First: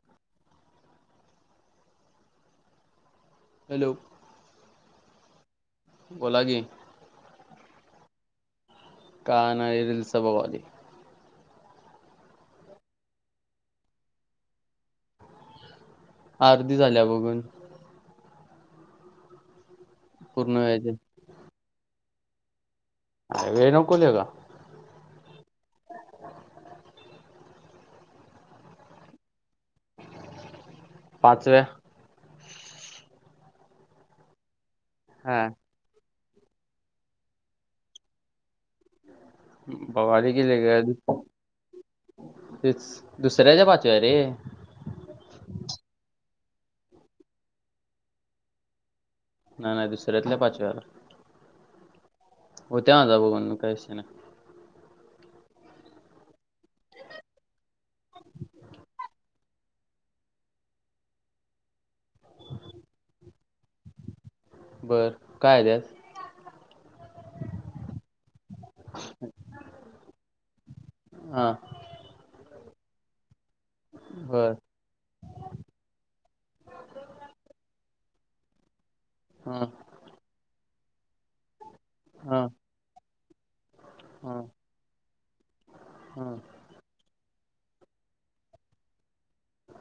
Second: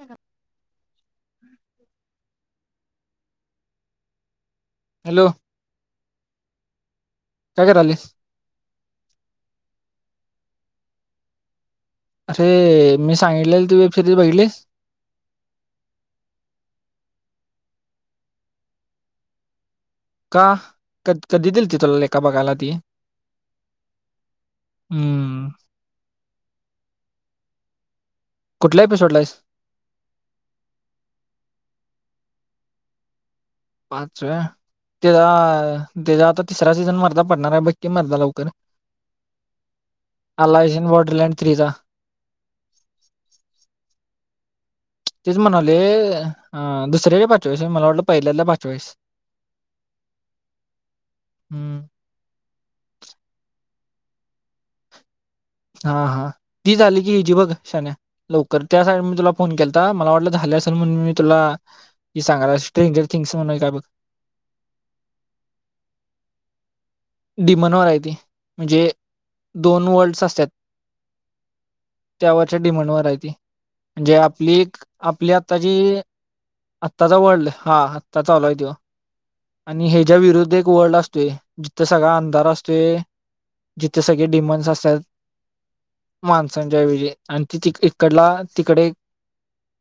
हा hello, hello, बोला की, काय करायला. काय नाही रील्स बघायलोये. अरे मी सांगितले तु फिल्म बघितली. अर्धी झाल्या बघून का पूर्ण व्हायचे ककधी दिलती तुला लेका बघायला ती वेळ नको त्याला हम्म कुठल्या एपिसोडला आहेस. पाचव्या पाचे वा हा त्या त्याचा आता तिसरा सीझन मरता पडणार आहे बघकी मरदा लवकर, बगालोय आलायस इन किभावा बॉर्डरलँड थ्रीचा तेच दुसऱ्याच्या पाचव्या रे तेच म्हणावले दुसर्याकडे पाचवीस मला वाटलं पहिल्याला पाचवा आहे. नाही नाही दुसऱ्यातल्या पाचव्याला हम्म होत्या आ जा बघ काय. आहे ना, हा हा ती झाली की हिजी बघ शण्या लवकर त्या साईड मी तुला फोन केला तर मला वाटलं झालं असे म्हण मी तुला सांगणार्टेंजर थिंग्स काय बघ ह बर काय आहे त्यात डीमनवरय ती म्हणजे दोन वर्ल्डस असतात. हा डीमनवर आहेत ती. म्हणजे बर आपली -आपली आत्ताची -आत्ताचा वर्ल्ड हा चालु आहे तो हा आणि, ह्याच्या विरुद्ध एक वर्ल्ड असतोय. तो सगळा हा अंधार असतो. जिथे सगळे हा डिमांस असतात. हा माणसांच्या ऐवजी आणि ती इकडला -तिकडे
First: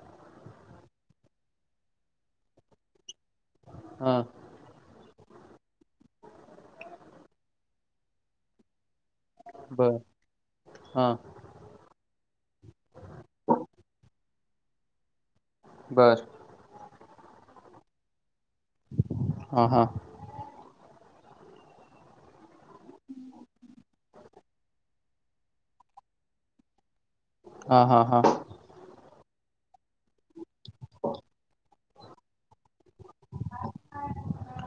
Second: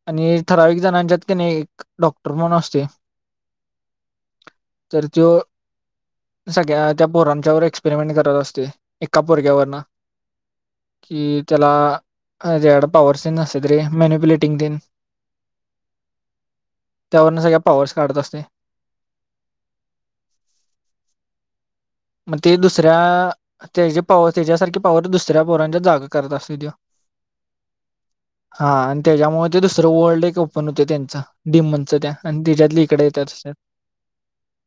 आणि ठरावीक जणांच्यात कणी एक डॉक्टर म्हणुन असते. हा तर तो सगळ्या त्या पोरांच्यावर एक्सपेरिमेंट करत असतो. एका पोरग्यावर ना बर हा कि त्याला ॲड पावरर्सेन असलं तरी मॅन्युप्लेटिंग तेन बर. त्यावरण सगळ्या पॉवर्स काढत असतात. हा हा. मग ते दुसऱ्या त्याच्या पाव त्याच्यासारखी पावर दुसऱ्या पोरांच्या जागा करत असतेत तो. हा हा हा हा आणि त्याच्यामुळे दुसरं वर्ल्ड एक ओपन होत त्यांचं डीमनचं त्या आणि त्याच्यात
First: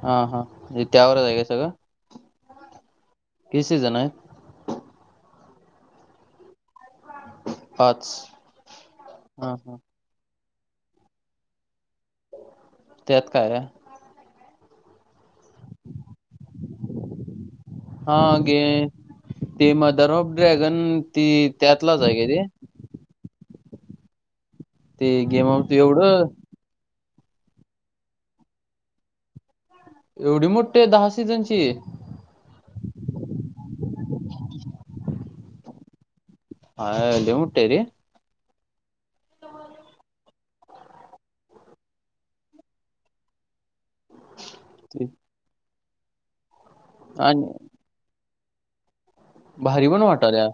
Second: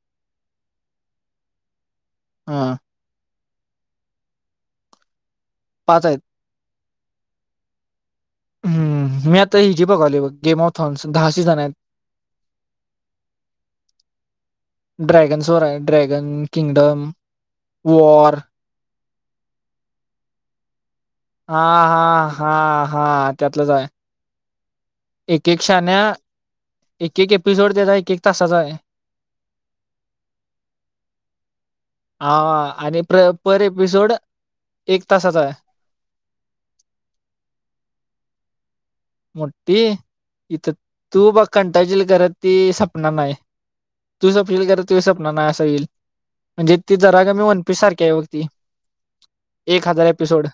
हा हा त्यावर आहे काय सगळं? हा. ते सिजन आहे. पाच आहेत. पाच हं मी हा आता हा हिजी बघाली गेम ऑथॉन दहा सिजन आहेत. त्यात काय आहे? ड्रॅगनसवर आहे. ड्रॅगन, किंगडम, हा वॉर गे ते मदर ऑफ ड्रॅगन, ती हा त्यातलाच हा आहे का ते हा हा त्यातलच आहे. ते गेम एक, एक ऑफ शहाण्या एवढं एक, एक एपिसोड त्याचा एक, एक तासाचा आहे. एवढी मोठी दहा सिजनची! हा आणि प्र पर एपिसोड एक तासाचा आहे. हाय लय मोठीय रे मोठी इथं तू बघ कंटाळचील खरं ती संपनार नाही. तूच संपशील कर तु ते. संपणार नाहीत असं येईल म्हणजे ती जरा का मी आणि वनपीस सारखी आहे. बघ ती, एक भारी पण हजार एपिसोड वाटाल्या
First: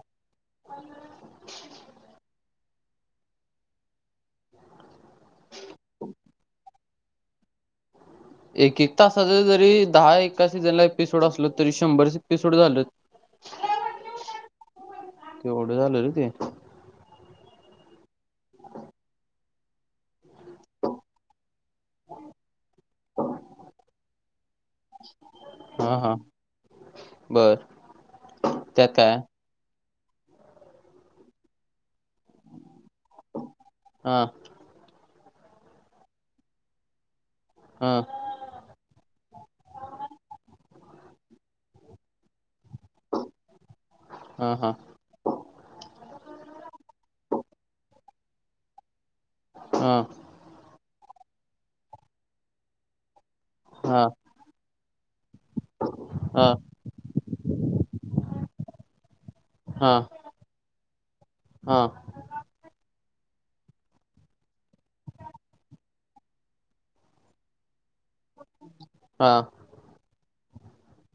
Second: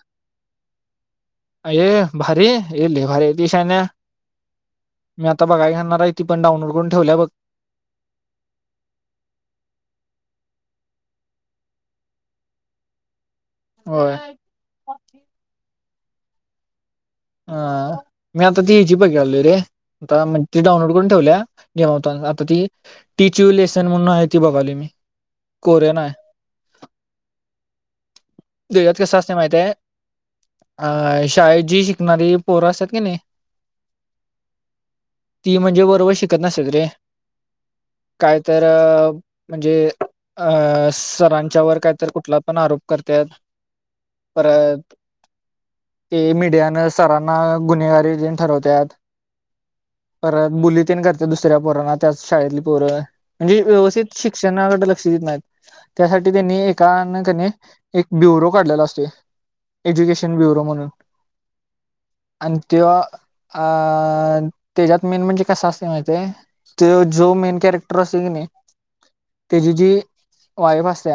अयय भारी लय भारी! देशान मी आता बघायला घेणार आहे. ती पण डाउनलोड करुन ठेवलीय बघ. एक एक तासाच जरी दहा एका सीझनला एपिसोड असल तरी शंभर एपिसोड झालं. होय. तेवढं झालं रे ते अ मी आता ती हिजी बघायलो आहे. रे आता म्हणजे ती डाऊनलोड करून ठेवलीय. जे होता आता ती टीचिंव लेसन म्हणून आहेत. ती बघायलोय मी हा कोरियन आहे. हा बर त्यात देवत्व काय कसाय माहित आहे? अ शाळेत जी शिकणारी पोर असतात. की नाही हा. ती म्हणजे बरोबर शिकत नसतेत रे. हा काय तर म्हणजे अस. सरांच्यावर काय तर कुठला? पण आरोप करत हा हा परत ते मीडियान सरांना गुन्हेगारी देन ठरवतत हा परत बुली तन करते दुसऱ्या पोरांना त्याच शाळेतली पोरं म्हणजे हा व्यवस्थित शिक्षणाकडे लक्ष देत नाही त्यासाठी हा त्यांनी एकाकने एक ब्युरो काढलेला असते हा हा एज्युकेशन ब्युरो म्हणून हा आणि तेव्हा अ त्याच्यात मेन म्हणजे कस असते माहि त जो मेन करेक्ट कॅरेक्टर असतोय की नाही त्याची जी वाईफ असत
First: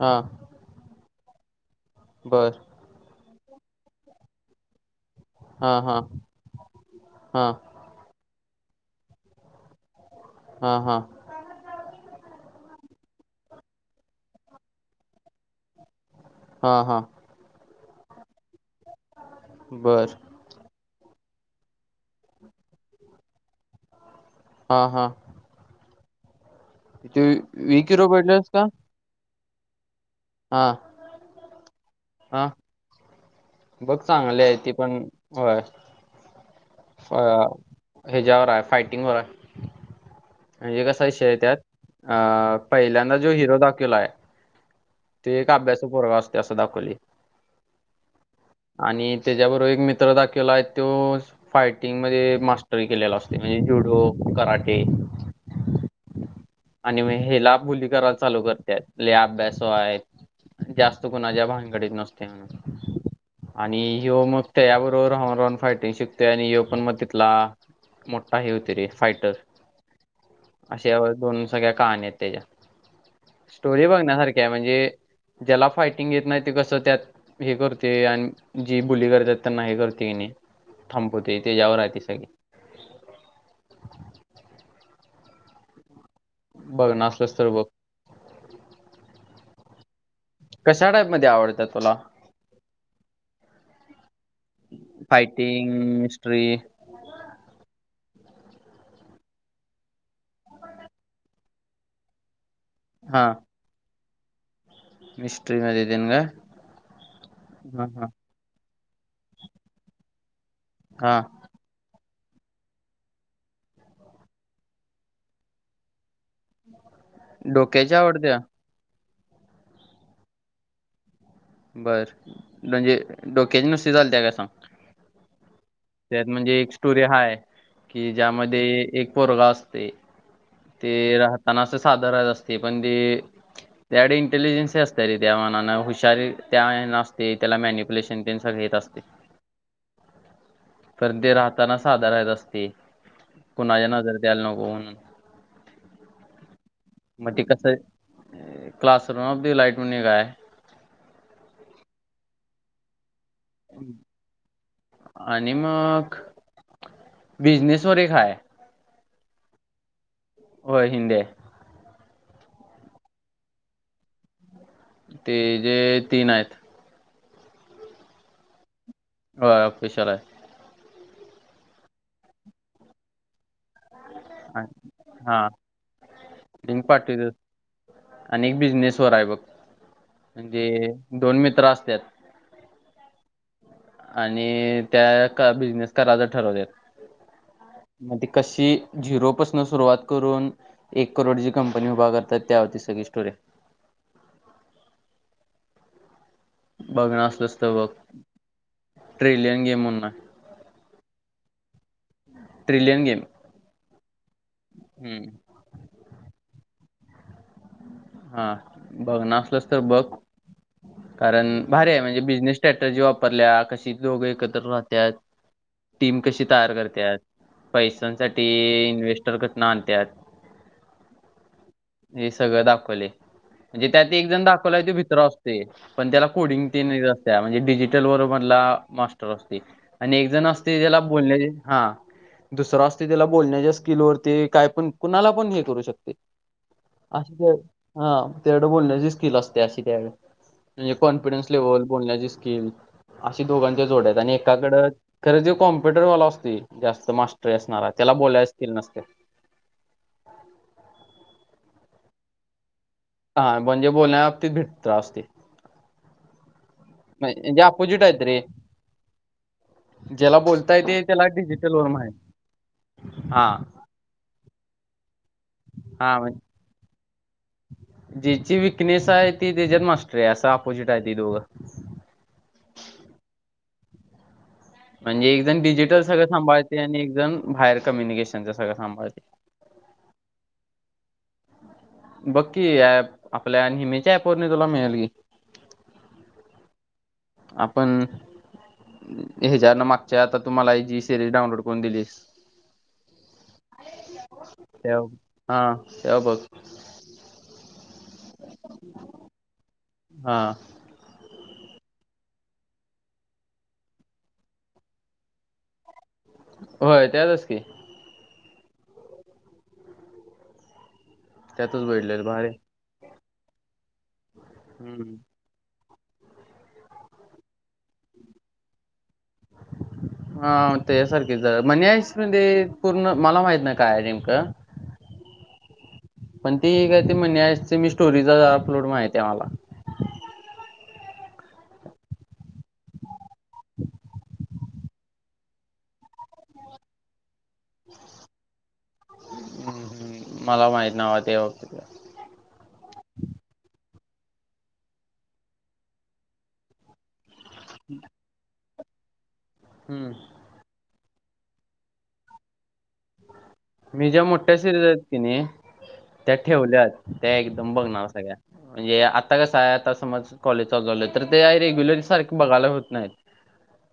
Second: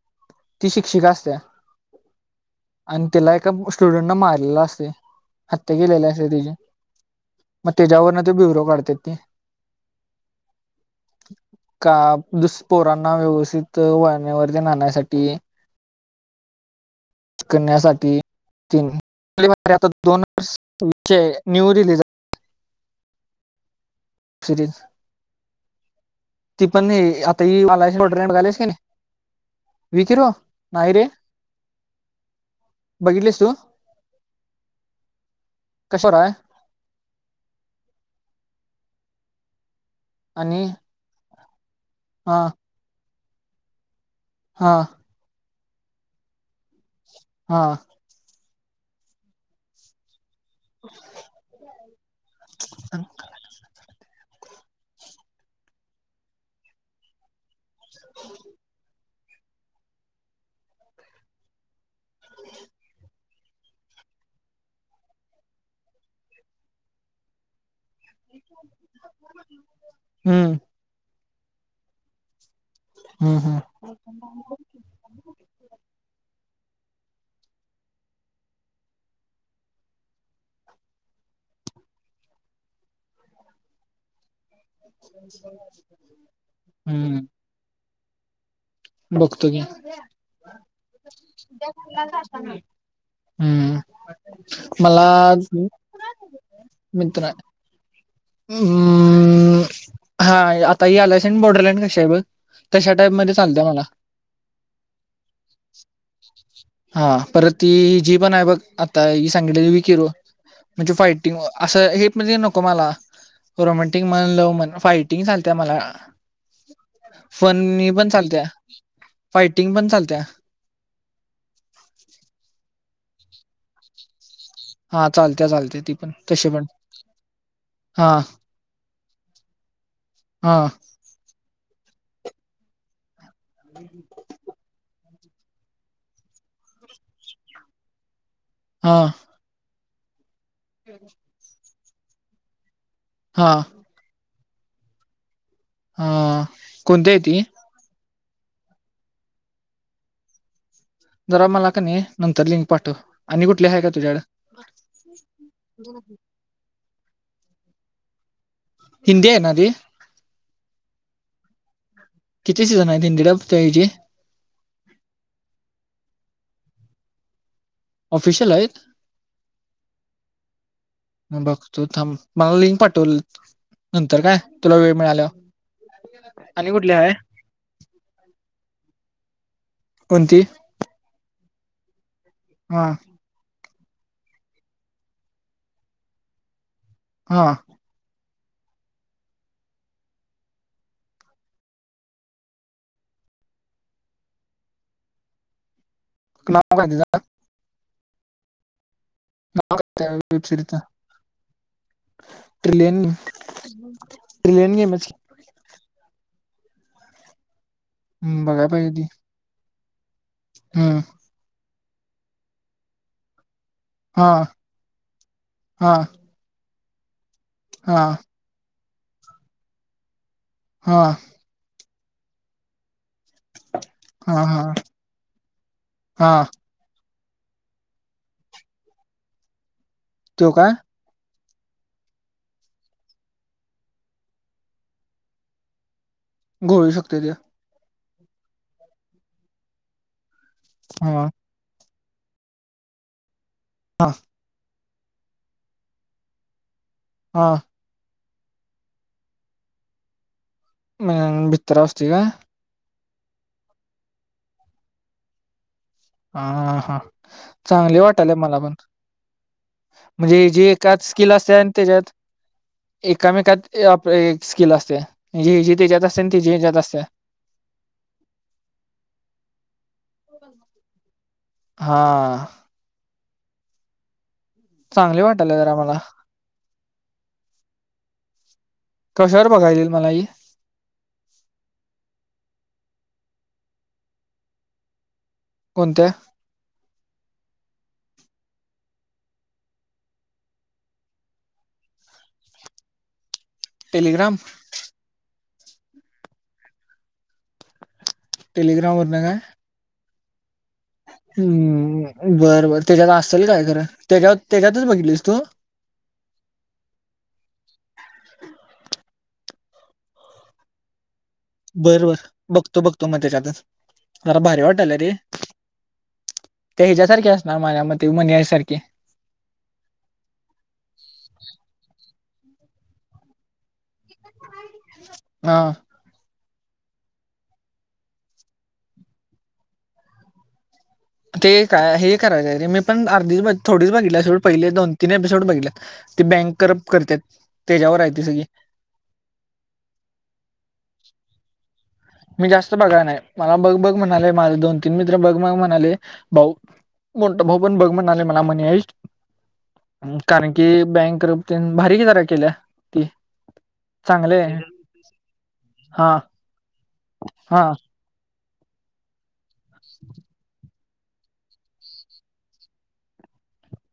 हा ती शिक्षिका असत्या बर आणि तिला एका स्टुडंट न मारलेला असते हा हत्या हा केलेली असते तची हा मग त्याच्यावरन ते ब्युरो काढतेात ती हा हा का दुषपोरा व्यवस्थित वाण्यावरती राहण्यासाठी हा हा ण्याता बर दोन विषय न्यू रिली सिरीज हा हा ती पण ते नाही आता ही वी किलो भेटलेस मलाडेटघालीस का की नाही विकिर हा नाहीय रे हा बघितलीस तू बघ चांगले आहे त पण होय कशावर आहे अ ह्याच्यावर आहे फाईट आणि म्हणे क विष त्या हा पहिल्यांद जो हिरो दाखवला आहे हा अभ्यास पोरग असते असं दाखवली हा आणि त्याच्याबरोबर एक मित्र दाख केला आहे तो फायटिंगमध्ये मास्टरी केलेला असते म्हणजे जुडो कराटे आणि म हेला बुली करा चालू करतेय ले अभ्यास आहेत जास्त कुणाच्या भांगडीत नसते आणि हिो मग त्या याबरोबर राहून राहून फायटिंग शिकतोय आणि हिो पण मग तिथला मोठा हे होते रे फायटर हम्म अशा दोन सगळ्या कहाणी आहेत त्याच्या हम्म हम्म स्टोरी बघण्यासारखी आहे म्हणजे ज्याला फायटिंग घेत नाही ते कस त्यात हे करते आणि जी बुली करतात त्यांना हे करते की नाही थांपवते तेच्या्यावर राहते सगळी [inaudible] ह् बघणार असलं तर बघ बघतो गी कशा टाईप मध्ये आवडतात तुला हम्म मला फायटिंग हिस्ट्री हम् हा आता ह आलायसड बोर्डलँड कशा आहे बघ तशा टाईप हा मध्ये चालत मला मिस्ट्री मध्ये देन का हा परत ती हा हा जी पण आहे बघ आता ही सांगितलेली विकिर म्हणजे हा फायटिंग असं हे म्हणजे नको मला रोमॅटिक म्हण लव्ह म्हण फायटिंग चालते मला फन डोक्याची पण चालत आवडत्या फायटिंग पण चालत्या बरं म्हणजे डोक्याचे नुसते झालं त्या का सांग हा चालत त्यात म्हणजे एक स्टोरी हाय, कि हा ज्यामध्ये एक पोरगा असतुयं. हा ते राहताना साधा रात असतुयं पण ते त्याकडे इंटेलिजन्सी असत रे त्या मानाने हुशारी त्या नसते त्याला मॅनिप्युलेशन तेनं सगळे येत हा असतंय. तर ते राहताना साधं रात असतंय, हा कुणाच्या नजरेतं यायला नको म्हणून. हा कोणत्या यती. क्लासरूमातली लाइट म्हणून एक हाय. जरा मला की नई नंतर लिंक पाठव. आणि कुठली हाय का तुझ्याकडं? बिझनेस वर एक हाय. हिंदी हाय ना ती? व्हयं हिंदी हाय. किती सिजन हायत हिंदी ह्यजे? ते जे तीन आहेत. ऑफिशियल हायत? होतं ऑफिशिअल हाय. बघतो थांब, मला लिंक पाठवलं नंतर काय, तुला आणि- वेळ मिळाल्यावं. हा लिंक पाठवित्यात आणि एक बिझनेस वर आहे बघ. कोणती म्हणजे दोन मित्र असत्यात. हा. आणि त्या का बिझनेस करायचं ठरवत्यात. हा. आणि ती कशी झिरोपासून सुरुवात करून एक करोडचीं कंपनी उभा करत्यात त्यावरती सगळी स टोरी. [unintelligible] नाव काय तिचं बघणार आसलास तर बघ. ट्रिलियन गेम म्हणून आहे वेब सिरीजचं. ट्रिलियन, ट्रिलियन गेमच की. हम्म हा, बघणा आसलस तर बघ. हम्. कारण भारी आहे, म्हणजे बिझनेस स्टॅटजी वापरल्या क कशी दोघ हा एकत्र राहत्यात, हा टीम कशी तयार करत्यात. हा पैशांसाठी इन्व्हेस्टर कुठनं आणत्यात. हा. हे सगळं दाखवले. म्हणजे त्यात एक जण हा हा दाखवला त भीतरा असतुयं, पण त्याला हा कोडिंग तेनं येत असतंय. म्हणजे डिजिटल वर मधला मास्टर असतुयं आणि एक जण तो काय असतुयं त्याला बोलण्याचीं हा, दुसरा असतुयं त्याला बोलण्याच्या स्किलवरती काय पण कुणाला पण, हे करू शकतंय. घोळू शकतोयं त्यो. हा तेयाकडं बोलण्याची स्किल असत्या, अशी त्याकडं. म्हंजे हा कॉन्फिडन्स लेव्हल बोलण्याची स्किल, अशी दोघांच्या हा जोड्या हायत. आणि एकाकडं, खरं तो कॉम्प्युटरवाला असतूय. जास्त हा मास्टर असणार त्याला बोलायचीं स्किल नसत्या. म भीतरा असतुयं का? हा, म्हणजे बोलण्या बाबतीत भिटतो असतुयं. आ हा, चांगली अपोजिट आहेत वाटायला रे मला पण. ज्याला म्हणजे जे बोलता येते एकातं त्याला स्किल असतंय आणि डिजिटल वर त्याज्यात माहित हा एककामेकात ये आपलं स्किल असतयं. म्हंजे ह्यजी त्याज्यात आणि त्यजी ह्यज्यात असत्या. जेची विकनेस हाय ती त्याच्यातं मास्टर हाय असं आपोजिट हाय ती दोघं. हा चांगले म्हणजे एक वाटायला जण जरा मला डिजिटल सगळं सांभाळतेयं आणि एक जण बाहेर कम्युनिकेशनचं सगळं सांभाळतेय. [unintelligible] बघ की ॲप आपल्या नेहमीच्या ॲप वरन तुला मिळेल की! कोणत्या? आपण ह्याच्यान मागच्या आता तुम्हाला जी सिरीज डाउनलोड करून दिलीस. [inaudible] टेलिग्राम हां त्या वर बघ. टेलिग्रामवर न काय? हां. हम्म बर बर त्याच्यात असल काय खरं त्याच्यात त्याच्यातच बघितलीस तू होय त्यातस की [inaudible] त्यातच भेटलेलं बरबर भारी बघतो बघतो मग त्याच्यातच मला भारी वाटाल्या रे हम्म. त्या याच्या सारखी असणार. माझ्या मते मनी आय सारखे [inaudible] हां त्याया सारखीच मणी आहेस. होऊन दे पूर्ण मला माहित नाही काय आहे नेमकं हा पण ती काय मणी ऐश मी स्टोरीज अपलोड माहित आहे मला ते काय हे करायचं रे मी पण अर्धीच बघि थोडीच बघितली सोड. पहिले दोन तीन एपिसोड बघितल्यात बँक करप्ट करत्यात. [inaudible] हम्म हम्म मला माहिती नाही बाबा त्याबाबतीत काय? मी जास्त बागाय नाही मला बघ -बघ म्हणाले माझ दोन तीन मित्र बघ मग म्हणाले भाऊ मोठ भाऊ पण बघ म्हणालय आले मला मणी ऐश हम्म कारण की बँक करप्ट तेन भारी की जरा केल्या. ती मी ज्या चांगले मोठ्या आहे. सिरीज आहेत की नाही हा त्या ठेवल्या. [unintelligible] त्या हा एकदम बघणार सगळ्या म्हणजे आता कस आता समझ कॉलेज चालू झालं तर [unintelligible] रेग्युलर सारखे बघायला होत नाही.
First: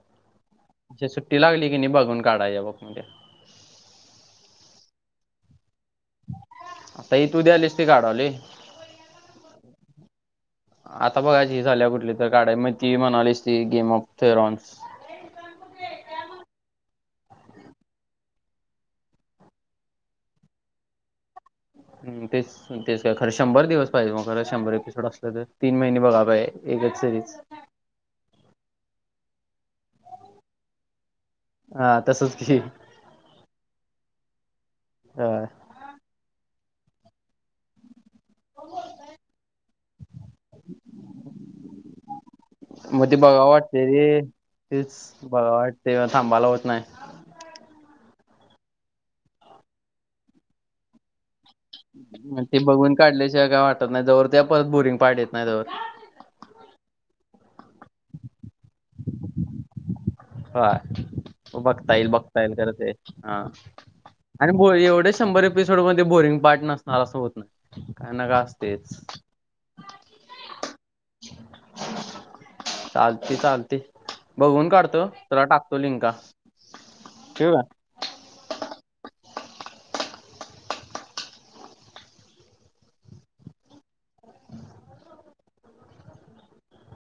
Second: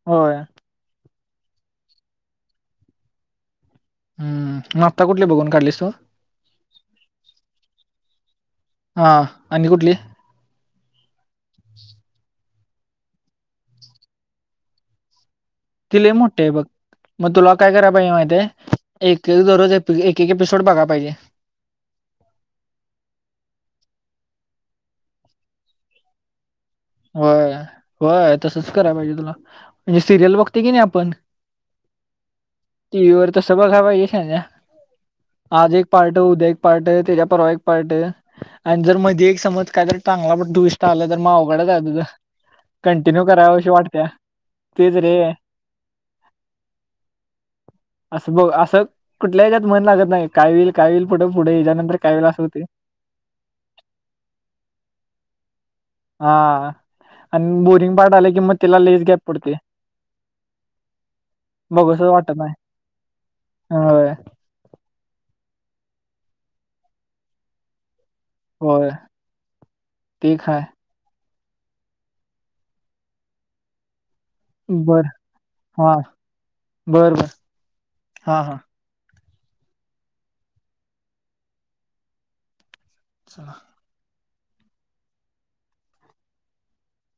होय. अशी सुट्टी लागली की नाही बघून काढाय बघ म्हणजे हम्म मग आत्ता कुठली बघून काढलीस तू? आता हे तू द्यालीस ते काढलोय. हा आणि कुठली आता बघायची झाल्या कुठली तर. काढाय ती म्हणालीच ती गेम ऑफ थेरॉन्स. ती लई मोठी आहे बघ. मग तुला काय कराय पाहिजे माहिती आहे एक- एक दररोज एक -एक एपिसोड बघाय पाहिजे. हम तेच तेच काय खरं शंभर दिवस पाहिजे मग खरं शंभर एपिसोड असलं तर तीन महिने बघाय पाहिजे. एकच सिरीज. होय होय तसच कराय पाहिजे तुला म्हणजे सिरियल बघते किणाय आपण. हां टीव्हीवर तसं बघायला पाहिजे शहाण्या. आज एक पार्ट आहे उद्या एक पार्ट आहे त्याच्या परवा एक पार्ट आहे. आणि जर मध्ये एक समज कायतर चांगला पण ट्वेस्ट आला तर मग अवघडच आहे तुझ. मग ते बघावं वाटते रे तेच बघाव वाटते थांबाला होत नाही. असं बघ असं कुठल्याच्यात मन लागत नाही काय होईल काय होईल पुढ. ते बघून काढल्याशिवाय काय वाटत नाही जवर परत बोरिंग पार्ट येत नाही तवर. हा आणि बोरिंग पार्ट आलं कि मग त्याला लईच गॅप पडतोय. हा बघता येईल वाटत बघता नाही येईल खरं ते हा. होय आणि एवढे शंभर एपिसोड मध्ये बोरिंग पार्ट नसणार असं होत नाही. काय न का होय असतेच. ते काय चालती चालती. बघून बर काढतो तुला टाकतो हा लिंका. बर बर ठेऊ हा काय? चला [inaudible]